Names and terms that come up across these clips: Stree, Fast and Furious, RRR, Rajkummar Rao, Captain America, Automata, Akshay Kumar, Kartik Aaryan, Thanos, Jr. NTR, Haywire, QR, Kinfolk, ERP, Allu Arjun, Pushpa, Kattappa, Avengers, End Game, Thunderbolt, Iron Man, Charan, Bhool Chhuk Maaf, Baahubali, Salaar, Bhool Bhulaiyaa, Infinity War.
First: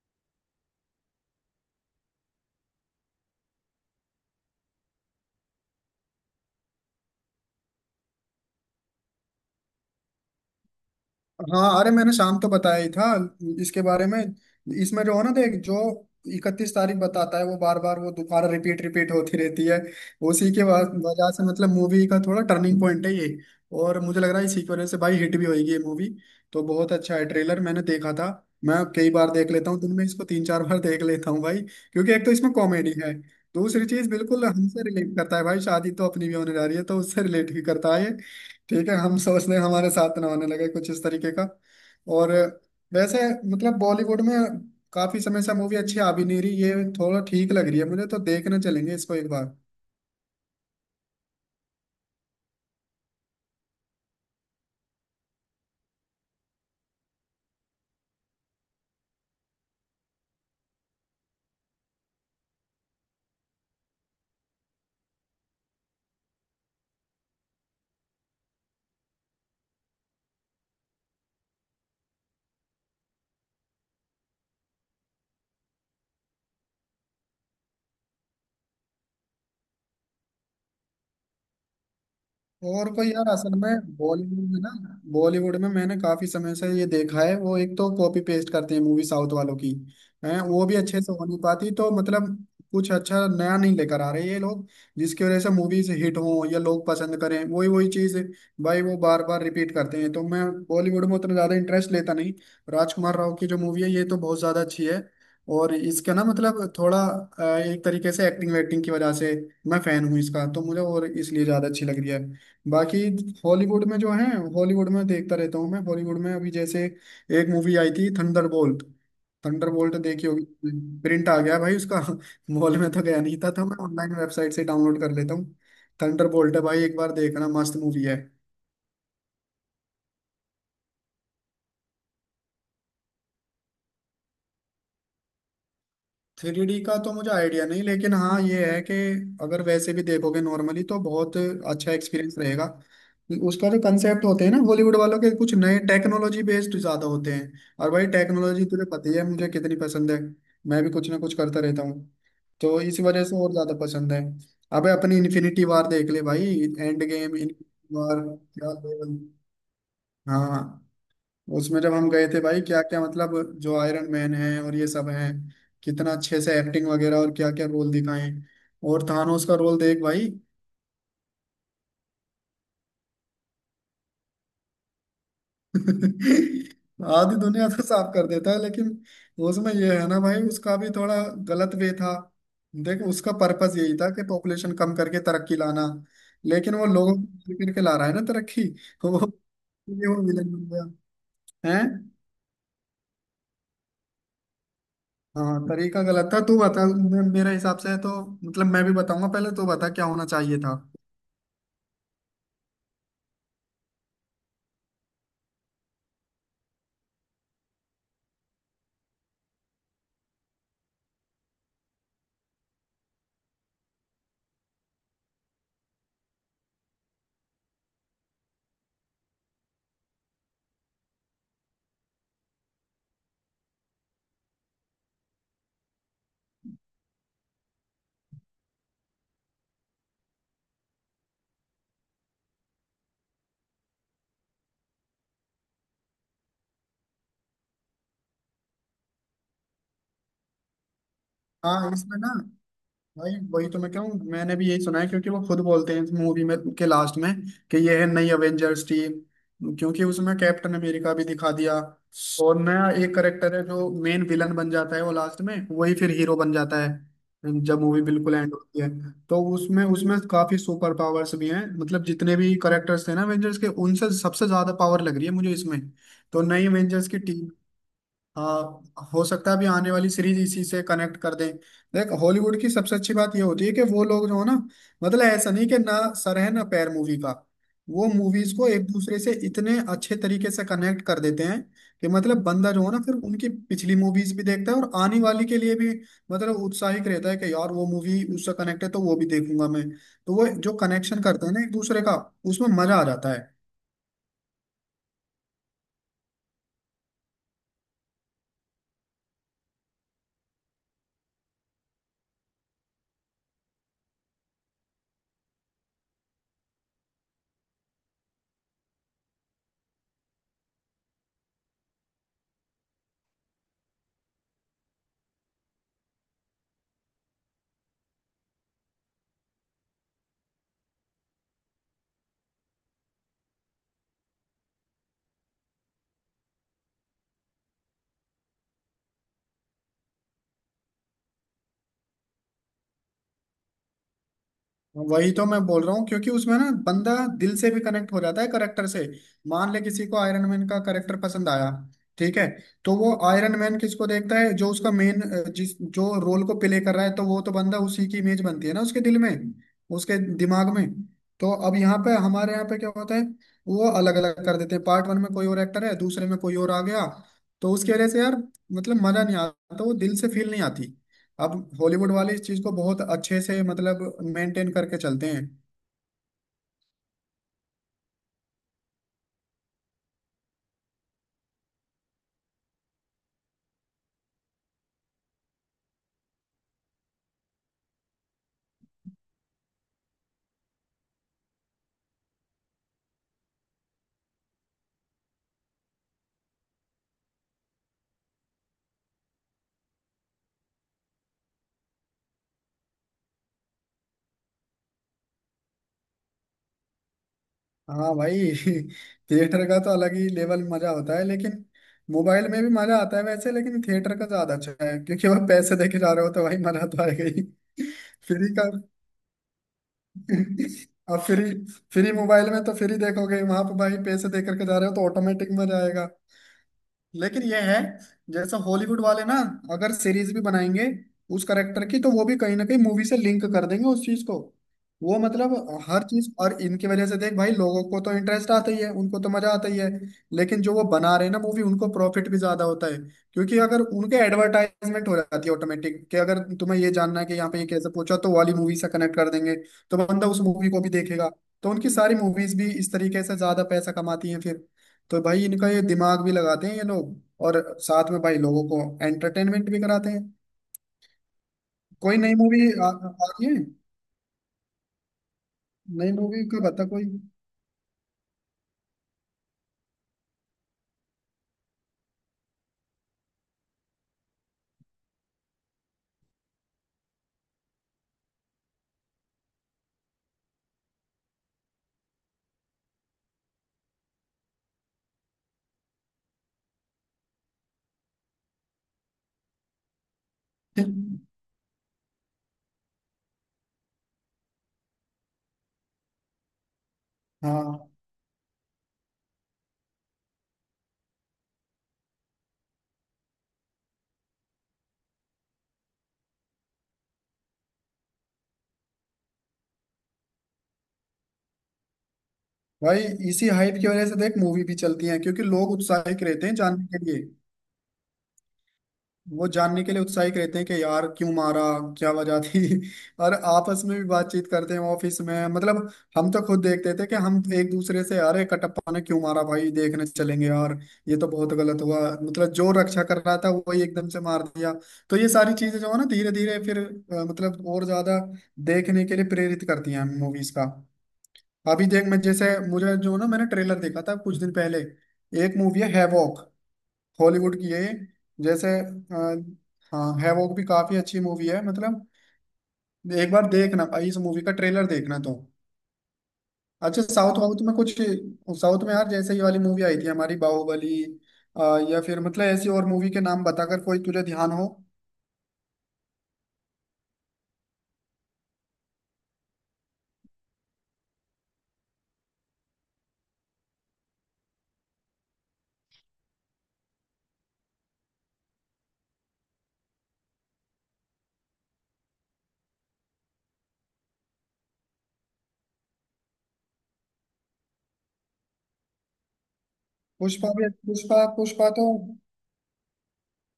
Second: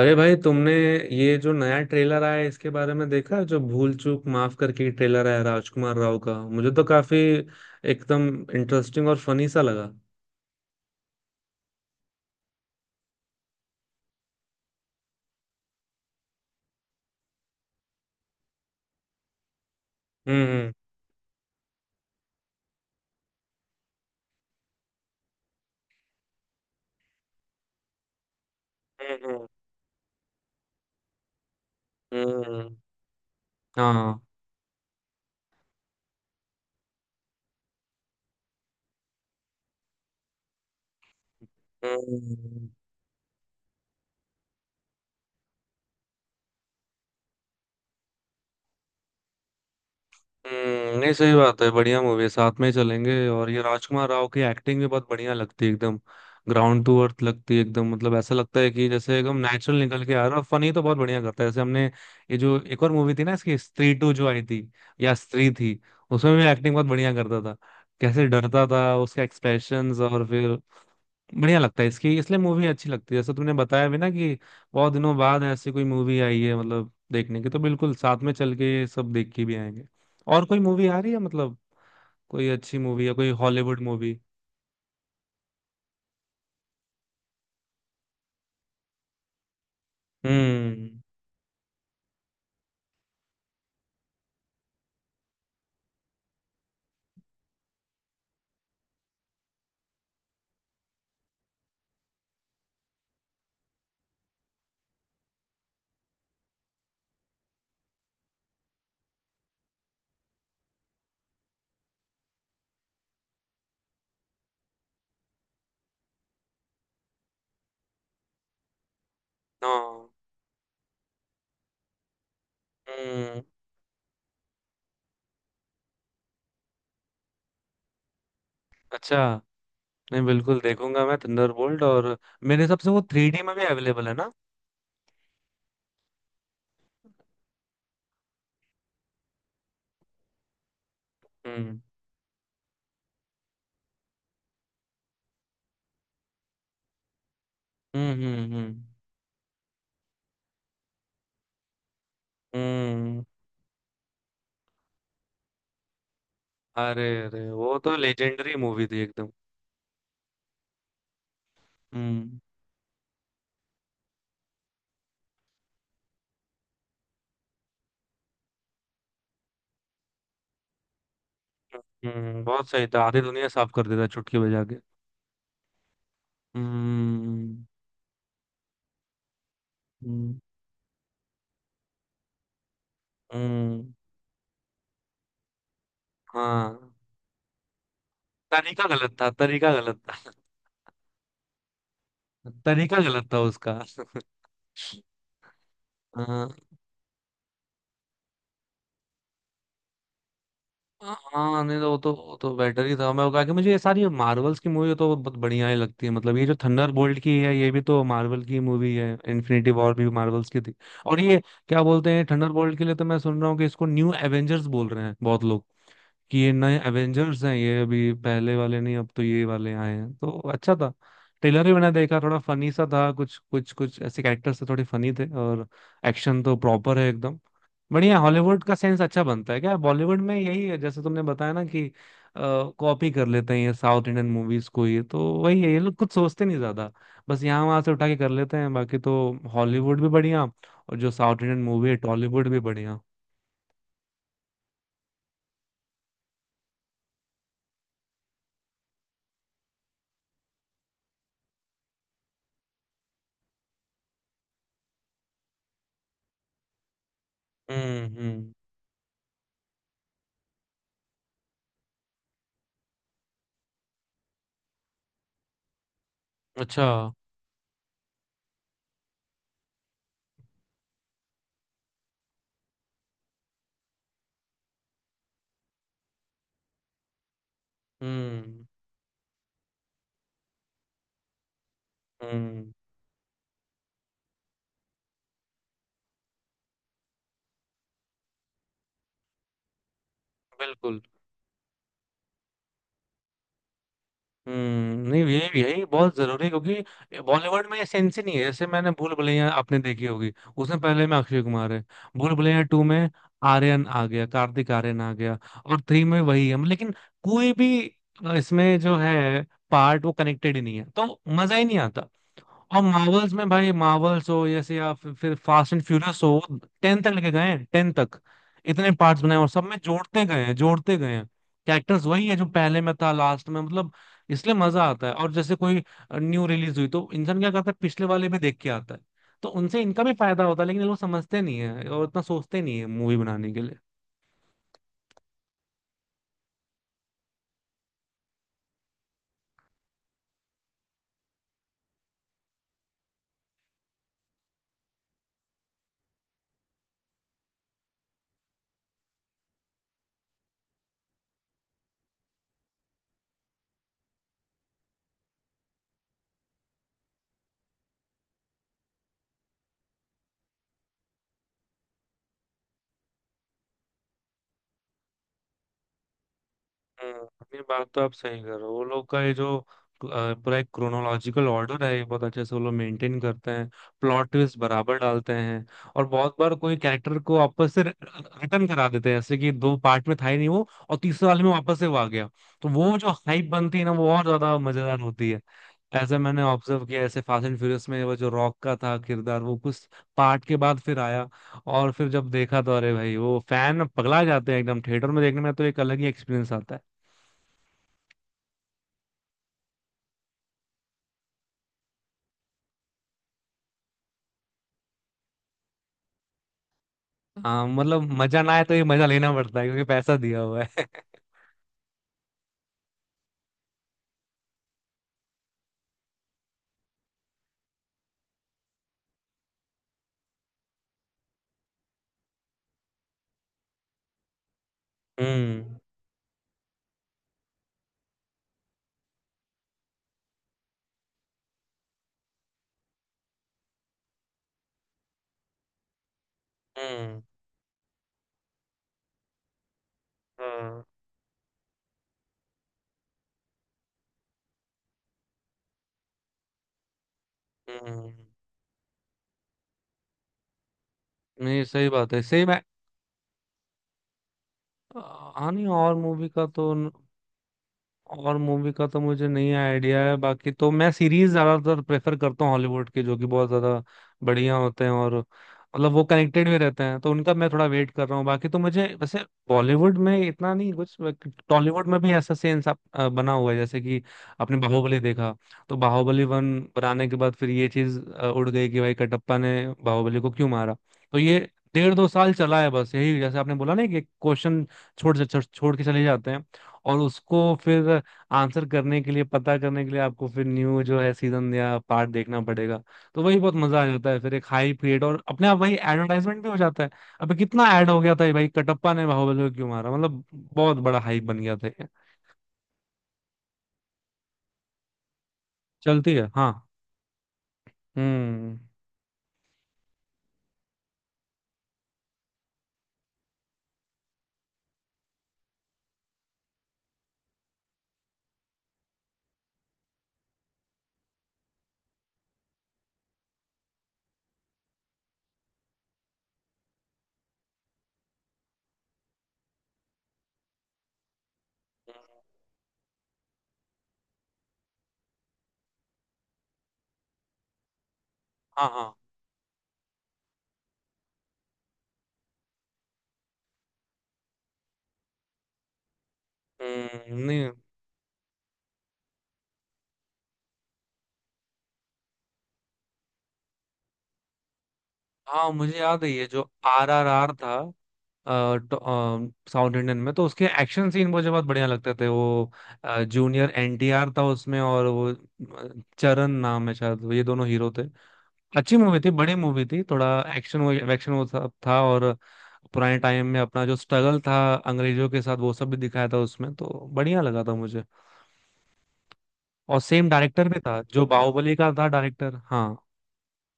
अरे भाई, तुमने ये जो नया ट्रेलर आया है, इसके बारे में देखा है? जो भूल चूक माफ करके ट्रेलर आया राजकुमार राव का। मुझे तो काफी एकदम इंटरेस्टिंग और फनी सा लगा। हाँ। अरे मैंने शाम तो बताया ही था इसके बारे में। इसमें जो है ना, देख, जो 31 तारीख बताता है, वो बार बार, वो दोबारा रिपीट रिपीट होती रहती है। हम्म। उसी के हम्म। वजह से मतलब मूवी का थोड़ा टर्निंग पॉइंट है ये। और मुझे लग रहा है इसी की वजह से भाई हिट भी होगी ये मूवी। तो बहुत अच्छा है ट्रेलर, मैंने देखा था। मैं कई बार हम्म, देख लेता हूँ दिन में, इसको 3 4 बार देख लेता हूँ भाई। क्योंकि एक हम्म, तो इसमें हम्म, कॉमेडी है। दूसरी चीज हाँ, बिल्कुल हमसे रिलेट करता है भाई, शादी तो अपनी भी होने जा रही है तो उससे रिलेट भी करता है। ठीक है, हम सोचने हमारे साथ ना होने लगे कुछ इस तरीके का। और हम्म, वैसे मतलब बॉलीवुड में काफी समय से मूवी अच्छी आ भी नहीं रही, ये थोड़ा ठीक लग रही है, मुझे तो देखने चलेंगे इसको एक बार। नहीं, सही बात है। बढ़िया मूवी है, साथ में ही चलेंगे। और ये राजकुमार राव की एक्टिंग भी बहुत बढ़िया लगती है, एकदम ग्राउंड टू अर्थ लगती है एकदम। मतलब ऐसा लगता है कि जैसे एकदम नेचुरल निकल के आ रहा है। फनी तो बहुत बढ़िया करता है, जैसे हमने ये जो एक और मूवी थी ना, इसकी स्त्री 2 जो आई थी, या स्त्री थी, उसमें भी एक्टिंग बहुत बढ़िया करता था। कैसे डरता था उसका एक्सप्रेशंस, और फिर बढ़िया लगता है इसकी, इसलिए मूवी अच्छी लगती है। जैसे तुमने बताया भी ना कि बहुत दिनों बाद ऐसी कोई मूवी आई है मतलब देखने की, तो बिल्कुल साथ में चल के ये सब देख के भी आएंगे। और कोई मूवी आ रही है मतलब? कोई अच्छी और मूवी कोई या यार कोई असल हॉलीवुड में मूवी? बॉलीवुड में ना, बॉलीवुड में मैंने काफी समय से ये देखा है, वो एक तो कॉपी पेस्ट करते हैं मूवी साउथ वालों की। हैं, वो भी हम्म। अच्छे से हो नहीं पाती तो मतलब कुछ अच्छा नया नहीं लेकर आ रहे ये लोग। जिसकी वजह से मूवीज हिट हो या लोग पसंद करें, वही वही चीज भाई वो बार बार रिपीट करते हैं, तो मैं बॉलीवुड में उतना ज्यादा इंटरेस्ट लेता नहीं। राजकुमार राव की जो मूवी है, ये तो बहुत ज्यादा अच्छी है। और इसका ना मतलब थोड़ा एक तरीके से एक्टिंग वेक्टिंग की वजह से मैं फैन हूँ इसका, तो मुझे और इसलिए ज्यादा अच्छी लग रही है। बाकी हॉलीवुड में जो है, हॉलीवुड में देखता रहता हूँ मैं। हॉलीवुड में अभी जैसे एक मूवी आई थी, थंडरबोल्ट। थंडरबोल्ट हाँ। देखी होगी, प्रिंट आ गया भाई उसका। मॉल में तो गया नहीं हम्म। था तो मैं ऑनलाइन वेबसाइट से डाउनलोड कर लेता हूँ। थंडरबोल्ट है भाई, एक बार देखना, मस्त मूवी है। अच्छा। नहीं, बिल्कुल देखूंगा मैं थंडरबोल्ट। और मेरे हिसाब से वो 3D में भी अवेलेबल है ना? 3D का तो मुझे आइडिया नहीं, लेकिन हाँ ये है कि अगर वैसे भी देखोगे नॉर्मली तो बहुत हम्म। अच्छा एक्सपीरियंस रहेगा। उसका जो कंसेप्ट होते हैं ना बॉलीवुड वालों के, कुछ नए टेक्नोलॉजी बेस्ड ज्यादा होते हैं। और भाई हम्म। हम्म। टेक्नोलॉजी हम्म। तुझे पता ही है मुझे कितनी पसंद है। मैं भी कुछ ना कुछ करता रहता हूँ, तो इस हम्म। वजह से और ज्यादा पसंद है। अबे अपनी इन्फिनिटी वार देख ले भाई, अरे, एंड गेम, अरे, वो इन्फिनिटी तो वार, लेजेंडरी क्या मूवी थी लेवल। एकदम। हाँ, उसमें जब हम गए थे हम्म भाई, क्या क्या मतलब। जो आयरन मैन है और ये सब हैं, कितना अच्छे से एक्टिंग वगैरह और क्या क्या रोल दिखाए। और थानोस का रोल देख भाई। बहुत सही था, आधी दुनिया साफ कर देता चुटकी बजा के। आधी हम्म। दुनिया तो साफ कर देता है लेकिन उसमें ये है ना हम्म। भाई, उसका भी थोड़ा गलत वे था। देख उसका पर्पस हम्म, यही था कि पॉपुलेशन कम करके तरक्की लाना, लेकिन वो हाँ। लोगों को मार करके ला रहा है ना तरक्की। तरीका तो गलत वो था, तरीका गलत वो था। विलन बन गया है। तरीका गलत था उसका। हाँ तरीका गलत था। हाँ, तू बता, मेरे हिसाब से तो मतलब मैं भी बताऊंगा, पहले तू बता क्या होना चाहिए था। हाँ, नहीं तो वो तो बेटर ही था। मैं वो कहा कि मुझे ये सारी मार्वल्स की मूवी तो बहुत बढ़िया ही लगती है। मतलब ये जो थंडर बोल्ट की है, ये भी तो मार्वल की मूवी है। इन्फिनिटी वॉर भी मार्वल्स की थी। और ये क्या बोलते हैं थंडर बोल्ट के लिए, तो मैं सुन रहा हूँ कि इसको न्यू एवेंजर्स बोल रहे हैं बहुत लोग। कि ये नए एवेंजर्स हैं, ये अभी पहले वाले नहीं, अब तो ये वाले आए हैं, तो अच्छा था। ट्रेलर भी मैंने देखा, थोड़ा फनी सा था। कुछ कुछ कुछ ऐसे कैरेक्टर्स थे, थोड़े फनी थे। और एक्शन तो प्रॉपर है एकदम, बढ़िया। हॉलीवुड का सेंस अच्छा बनता है। क्या बॉलीवुड में यही है? जैसे तुमने बताया ना कि कॉपी कर लेते हैं ये साउथ इंडियन मूवीज को। ये तो वही है, ये लोग कुछ सोचते नहीं ज्यादा, बस यहाँ वहां से उठा के कर लेते हैं। बाकी तो हॉलीवुड भी बढ़िया, और जो साउथ इंडियन मूवी हाँ है इसमें ना टॉलीवुड भी बढ़िया। भाई, वही तो मैं कहूँ, मैंने भी यही सुना है क्योंकि वो खुद बोलते हैं मूवी में के लास्ट में कि ये है नई अवेंजर्स टीम। क्योंकि उसमें कैप्टन अमेरिका भी दिखा दिया और नया एक करेक्टर है जो मेन विलन बन जाता है, वो लास्ट में वही फिर हीरो बन जाता है जब मूवी हम्म। बिल्कुल हम्म। एंड होती है। तो उसमें उसमें काफी सुपर पावर्स भी हैं, मतलब जितने भी करेक्टर्स थे ना अवेंजर्स के, उनसे सबसे ज्यादा पावर लग रही है मुझे इसमें। तो नई अच्छा। अवेंजर्स की टीम। हाँ, हो सकता है अभी आने वाली सीरीज इसी से कनेक्ट कर दें। देख हॉलीवुड की सबसे अच्छी बात ये होती है कि वो लोग जो है ना, मतलब ऐसा नहीं कि ना सर है ना पैर मूवी का। वो मूवीज हम्म। को एक दूसरे से इतने अच्छे तरीके से कनेक्ट कर देते हैं कि मतलब हम्म। बंदा जो है ना, फिर उनकी पिछली मूवीज भी देखता है और आने वाली के लिए भी मतलब उत्साहित रहता है कि यार वो मूवी उससे कनेक्ट है तो वो भी देखूंगा मैं। तो वो जो बिल्कुल। कनेक्शन करते हैं ना एक दूसरे का, उसमें मजा आ जाता है। नहीं, यही यही बहुत जरूरी है, क्योंकि बॉलीवुड में ये सेंस ही नहीं है। जैसे मैंने भूल भुलैया आपने देखी होगी, उसमें पहले में अक्षय कुमार है, भूल भुलैया 2 में आर्यन आ गया, कार्तिक आर्यन आ गया। और 3 में वही है, लेकिन कोई भी इसमें जो है पार्ट वो कनेक्टेड ही नहीं है, तो मजा ही नहीं आता। और मार्वल्स में भाई, मार्वल्स हो जैसे, या फिर फास्ट एंड फ्यूरियस हो, 10 तक लेके गए हैं, 10 तक। इतने पार्ट्स बनाए और सब में जोड़ते गए हैं, जोड़ते गए हैं। कैरेक्टर्स वही है जो पहले में था, लास्ट में, मतलब इसलिए मजा आता है। और जैसे कोई न्यू रिलीज हुई तो इंसान क्या करता है, पिछले वाले में देख के आता है। तो उनसे इनका भी फायदा होता है, लेकिन ये लोग समझते नहीं है और इतना सोचते नहीं है मूवी बनाने के लिए। वही तो मैं बोल रहा हूँ क्योंकि उसमें ना बंदा दिल से भी कनेक्ट हो जाता है करेक्टर से। मान ले किसी को आयरन मैन का करेक्टर पसंद आया, ठीक है, तो वो आयरन मैन किसको देखता है जो उसका मेन, जिस जो रोल को प्ले कर रहा है, तो वो तो बंदा उसी की इमेज बनती है ना उसके दिल में, उसके दिमाग में। तो अब यहाँ पे हमारे यहाँ पे क्या होता है, वो अलग अलग कर देते हैं, पार्ट वन में कोई और एक्टर है, दूसरे में कोई और आ गया। तो उसकी वजह से यार मतलब मजा नहीं आता, तो वो दिल से फील नहीं आती। अब हॉलीवुड वाले इस चीज को बहुत अच्छे से मतलब मेंटेन करके चलते हैं। हम्म, ये बात तो आप सही कर रहे हो। वो लोग का ये जो पूरा एक क्रोनोलॉजिकल ऑर्डर है, ये बहुत अच्छे से वो लोग मेंटेन करते हैं। प्लॉट ट्विस्ट बराबर डालते हैं। और बहुत बार कोई कैरेक्टर को वापस से रिटर्न करा देते हैं, जैसे कि 2 पार्ट में था ही नहीं वो, और तीसरे वाले में वापस से वो आ गया। तो वो जो हाइप बनती है ना, वो और ज्यादा मजेदार होती है। ऐसा मैंने ऑब्जर्व किया। ऐसे फास्ट एंड फ्यूरियस में वो जो रॉक का था किरदार, वो कुछ पार्ट के बाद फिर आया। और फिर जब देखा तो अरे भाई, वो फैन पगला जाते हैं एकदम। थिएटर में देखने में तो एक अलग ही एक्सपीरियंस आता है। हाँ भाई। थिएटर का तो अलग ही लेवल मजा होता है, लेकिन मोबाइल में भी मजा आता है वैसे, लेकिन थिएटर का ज्यादा अच्छा है क्योंकि वह पैसे देके जा रहे हो तो भाई मजा तो आएगा ही। हाँ, मतलब मजा ना फ्री आए का। तो ये मजा लेना पड़ता है, क्योंकि पैसा दिया हुआ है। अब फ्री, मोबाइल में तो फ्री देखोगे, वहां पर भाई पैसे दे करके जा रहे हो तो ऑटोमेटिक मजा आएगा। लेकिन ये है, जैसे हॉलीवुड वाले ना, अगर सीरीज भी बनाएंगे उस करेक्टर की, तो वो भी कहीं ना कहीं मूवी से लिंक कर देंगे उस चीज को। वो मतलब हम्म। हर चीज, और इनकी वजह से देख भाई, लोगों को तो इंटरेस्ट आता ही है, उनको तो मजा आता ही है, लेकिन जो वो बना रहे हैं ना मूवी, उनको प्रॉफिट भी ज्यादा होता है। क्योंकि अगर उनके एडवर्टाइजमेंट हो जाती है ऑटोमेटिक कि अगर तुम्हें ये हम्म। जानना है कि यहाँ पे ये कैसे पूछा तो वाली मूवी से कनेक्ट कर देंगे, तो बंदा उस मूवी को हाँ। भी देखेगा। तो उनकी सारी मूवीज भी इस तरीके से ज्यादा पैसा कमाती हैं फिर। तो भाई इनका ये दिमाग भी लगाते हैं ये लोग। और हम्म। साथ में भाई लोगों को एंटरटेनमेंट भी कराते हैं। नहीं, सही बात कोई है, नई सही। मैं, मूवी आ रही है? हाँ, नहीं, और नई मूवी मूवी का का तो बता कोई। और मूवी का तो मुझे नहीं आइडिया है। बाकी तो मैं सीरीज ज्यादातर प्रेफर करता हूँ हॉलीवुड के, जो कि बहुत ज्यादा बढ़िया होते हैं। और मतलब वो कनेक्टेड भी रहते हैं, तो उनका मैं थोड़ा वेट कर रहा हूँ। बाकी तो मुझे वैसे बॉलीवुड में इतना नहीं कुछ। टॉलीवुड में भी ऐसा सेंस आप बना हुआ है, जैसे कि आपने बाहुबली देखा। तो बाहुबली 1 बनाने के बाद फिर ये चीज उड़ गई कि भाई, कटप्पा ने बाहुबली को क्यों मारा। तो ये डेढ़ दो साल चला है बस यही, जैसे आपने बोला ना कि क्वेश्चन छोड़ छोड़ के चले जाते हैं। और उसको हाँ फिर आंसर करने के लिए, पता करने के लिए आपको फिर न्यू जो है सीजन या पार्ट देखना पड़ेगा। तो वही बहुत मजा आ जाता है फिर, एक हाई पीरियड, और अपने आप वही एडवर्टाइजमेंट भी हो जाता है। अबे, कितना ऐड हो गया था ये, भाई कटप्पा ने बाहुबली को क्यों मारा, मतलब बहुत बड़ा हाइप बन गया था ये। भाई, इसी हाइप की वजह से देख मूवी भी चलती है क्योंकि लोग चलती उत्साहित है, रहते हाँ। हैं जानने के लिए। हम्म। वो जानने के लिए उत्साहित रहते हैं कि यार क्यों मारा, क्या वजह थी। और आपस में भी बातचीत करते हैं ऑफिस में मतलब। हम तो खुद देखते थे कि हम एक दूसरे से, अरे कटप्पा ने क्यों मारा भाई, देखने चलेंगे यार, ये तो बहुत गलत हुआ, मतलब जो रक्षा कर रहा था वही एकदम से मार दिया। तो ये सारी चीजें जो है ना, धीरे धीरे फिर मतलब और ज्यादा देखने के लिए प्रेरित करती हैं मूवीज का। अभी देख मैं जैसे, मुझे जो ना मैंने ट्रेलर देखा था कुछ दिन पहले, एक मूवी है हैवॉक, हॉलीवुड की। यही हाँ। जैसे हाँ। हाँ हैवॉक भी काफी अच्छी मूवी है मतलब। एक बार देखना भाई, इस मूवी का ट्रेलर देखना तो। अच्छा, हम्म। साउथ नहीं। वाउथ में कुछ, साउथ में यार जैसे ये वाली मूवी आई थी हमारी बाहुबली। अ, या फिर मतलब ऐसी और मूवी के नाम बताकर, कोई तुझे ध्यान हो? हाँ, मुझे याद है, ये जो RRR था साउथ इंडियन में, तो उसके एक्शन सीन मुझे बहुत बढ़िया लगते थे वो। जूनियर एनटीआर था उसमें, और वो चरण नाम है शायद, ये दोनों हीरो थे। अच्छी मूवी थी, बड़ी मूवी थी थोड़ा। एक्शन, एक्शन, वो सब था। और पुराने टाइम में अपना जो स्ट्रगल था अंग्रेजों के साथ, वो सब भी दिखाया था उसमें, तो बढ़िया लगा था मुझे। और सेम डायरेक्टर पुष्पा भी भी, था जो पुष्पा बाहुबली पुष्पा का था, तो डायरेक्टर। हाँ।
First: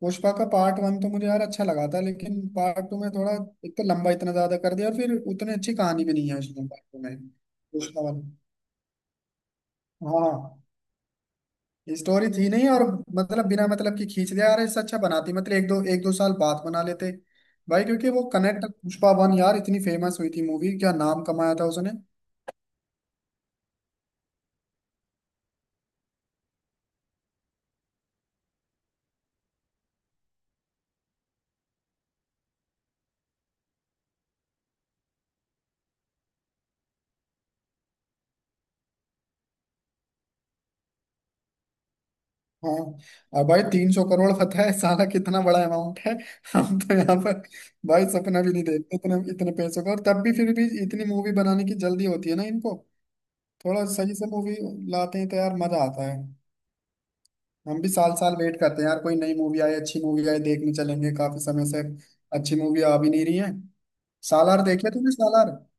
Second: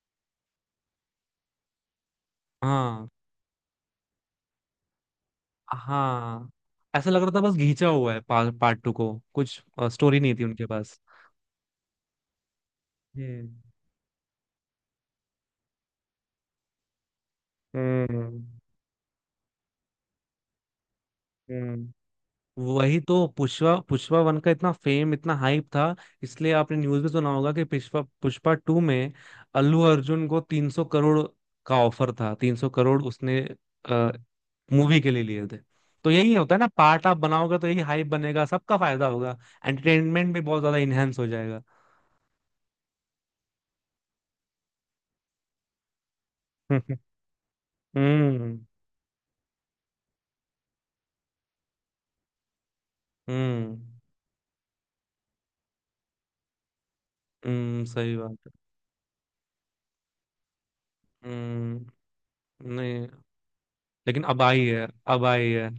पुष्पा का पार्ट वन तो मुझे यार अच्छा लगा था, लेकिन पार्ट टू हाँ। में थोड़ा, एक तो लंबा इतना ज्यादा कर दिया और फिर उतनी अच्छी कहानी भी नहीं है हाँ, उसमें पार्ट टू ऐसा में। लग रहा था बस घींचा पुष्पा हुआ है वाला। पार्ट 2 को कुछ। स्टोरी नहीं थी हाँ उनके पास। स्टोरी थी नहीं और मतलब हम्म। बिना मतलब की खींच दिया यार, इससे अच्छा बनाती मतलब एक दो, एक दो साल बाद बना लेते भाई। क्योंकि वो हम्म। कनेक्ट, पुष्पा वन यार इतनी फेमस हुई थी मूवी, क्या नाम कमाया था उसने। हम्म। वही तो पुष्पा पुष्पा 1 का इतना फेम, इतना हाइप था। इसलिए आपने न्यूज में सुना होगा कि पुष्पा पुष्पा 2 में अल्लू अर्जुन को 300 करोड़ का ऑफर था। 300 करोड़ उसने मूवी के लिए लिए थे। तो यही होता है ना, पार्ट आप बनाओगे तो यही हाइप बनेगा, सबका फायदा होगा। एंटरटेनमेंट भी बहुत ज्यादा इनहेंस हो जाएगा। हाँ। और भाई 300 करोड़ पता है साला कितना बड़ा अमाउंट है। हम तो हम्म। यहाँ पर भाई सपना भी हम्म। नहीं देखते इतने इतने पैसों का, और तब भी फिर भी इतनी मूवी बनाने की जल्दी होती है ना इनको। हम्म। थोड़ा सही से मूवी लाते हैं तो यार मजा आता है। हम भी साल सही साल बात है। वेट करते हैं यार कोई नई मूवी आए, अच्छी मूवी आए देखने चलेंगे। काफी समय से हम्म अच्छी मूवी आ नहीं, भी नहीं रही है। लेकिन अब सालार आई है, देखे तूने, अब आई सालार? है।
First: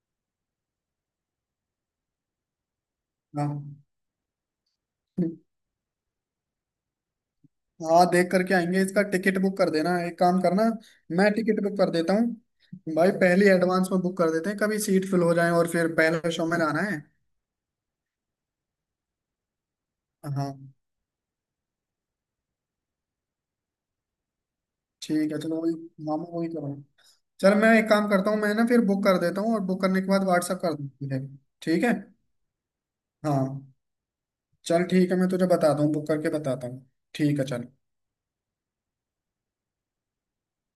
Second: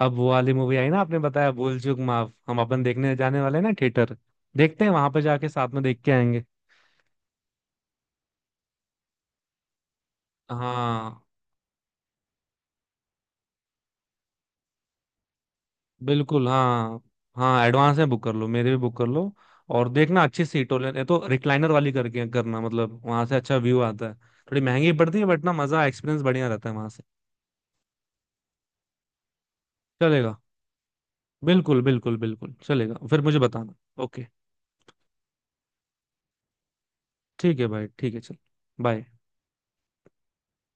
अब वो वाली मूवी आई ना, आपने बताया भूल चूक माफ। हम अपन देखने जाने वाले हैं ना हाँ। थिएटर, देखते हैं वहां पे जाके साथ में देख के आएंगे। हाँ देख करके आएंगे, इसका टिकट बुक कर देना, एक काम करना। हाँ। मैं टिकट बुक कर देता हूँ भाई, पहले एडवांस में बुक कर देते हैं, कभी सीट फिल हो जाए और फिर पहले शो बिल्कुल, में जाना हाँ। है। हाँ, एडवांस में बुक कर लो, मेरे भी बुक कर लो। और देखना अच्छी सीट हाँ हो लेने तो, रिक्लाइनर वाली करके करना, मतलब वहां से अच्छा व्यू आता है। थोड़ी महंगी पड़ती है ठीक है, बट ना, चलो वही मजा, एक्सपीरियंस मामू बढ़िया वही रहता करो। है वहां से। चल मैं एक काम करता हूँ, मैं ना फिर बुक कर देता हूँ और बुक करने के बाद चलेगा। व्हाट्सअप कर दूँ तुझे? बिल्कुल, ठीक है। बिल्कुल, बिल्कुल चलेगा, फिर मुझे हाँ बताना। ओके। चल ठीक है, मैं तुझे बताता हूँ, बुक करके बताता हूँ। ठीक है ठीक है चल। भाई, ठीक है, चल। बाय।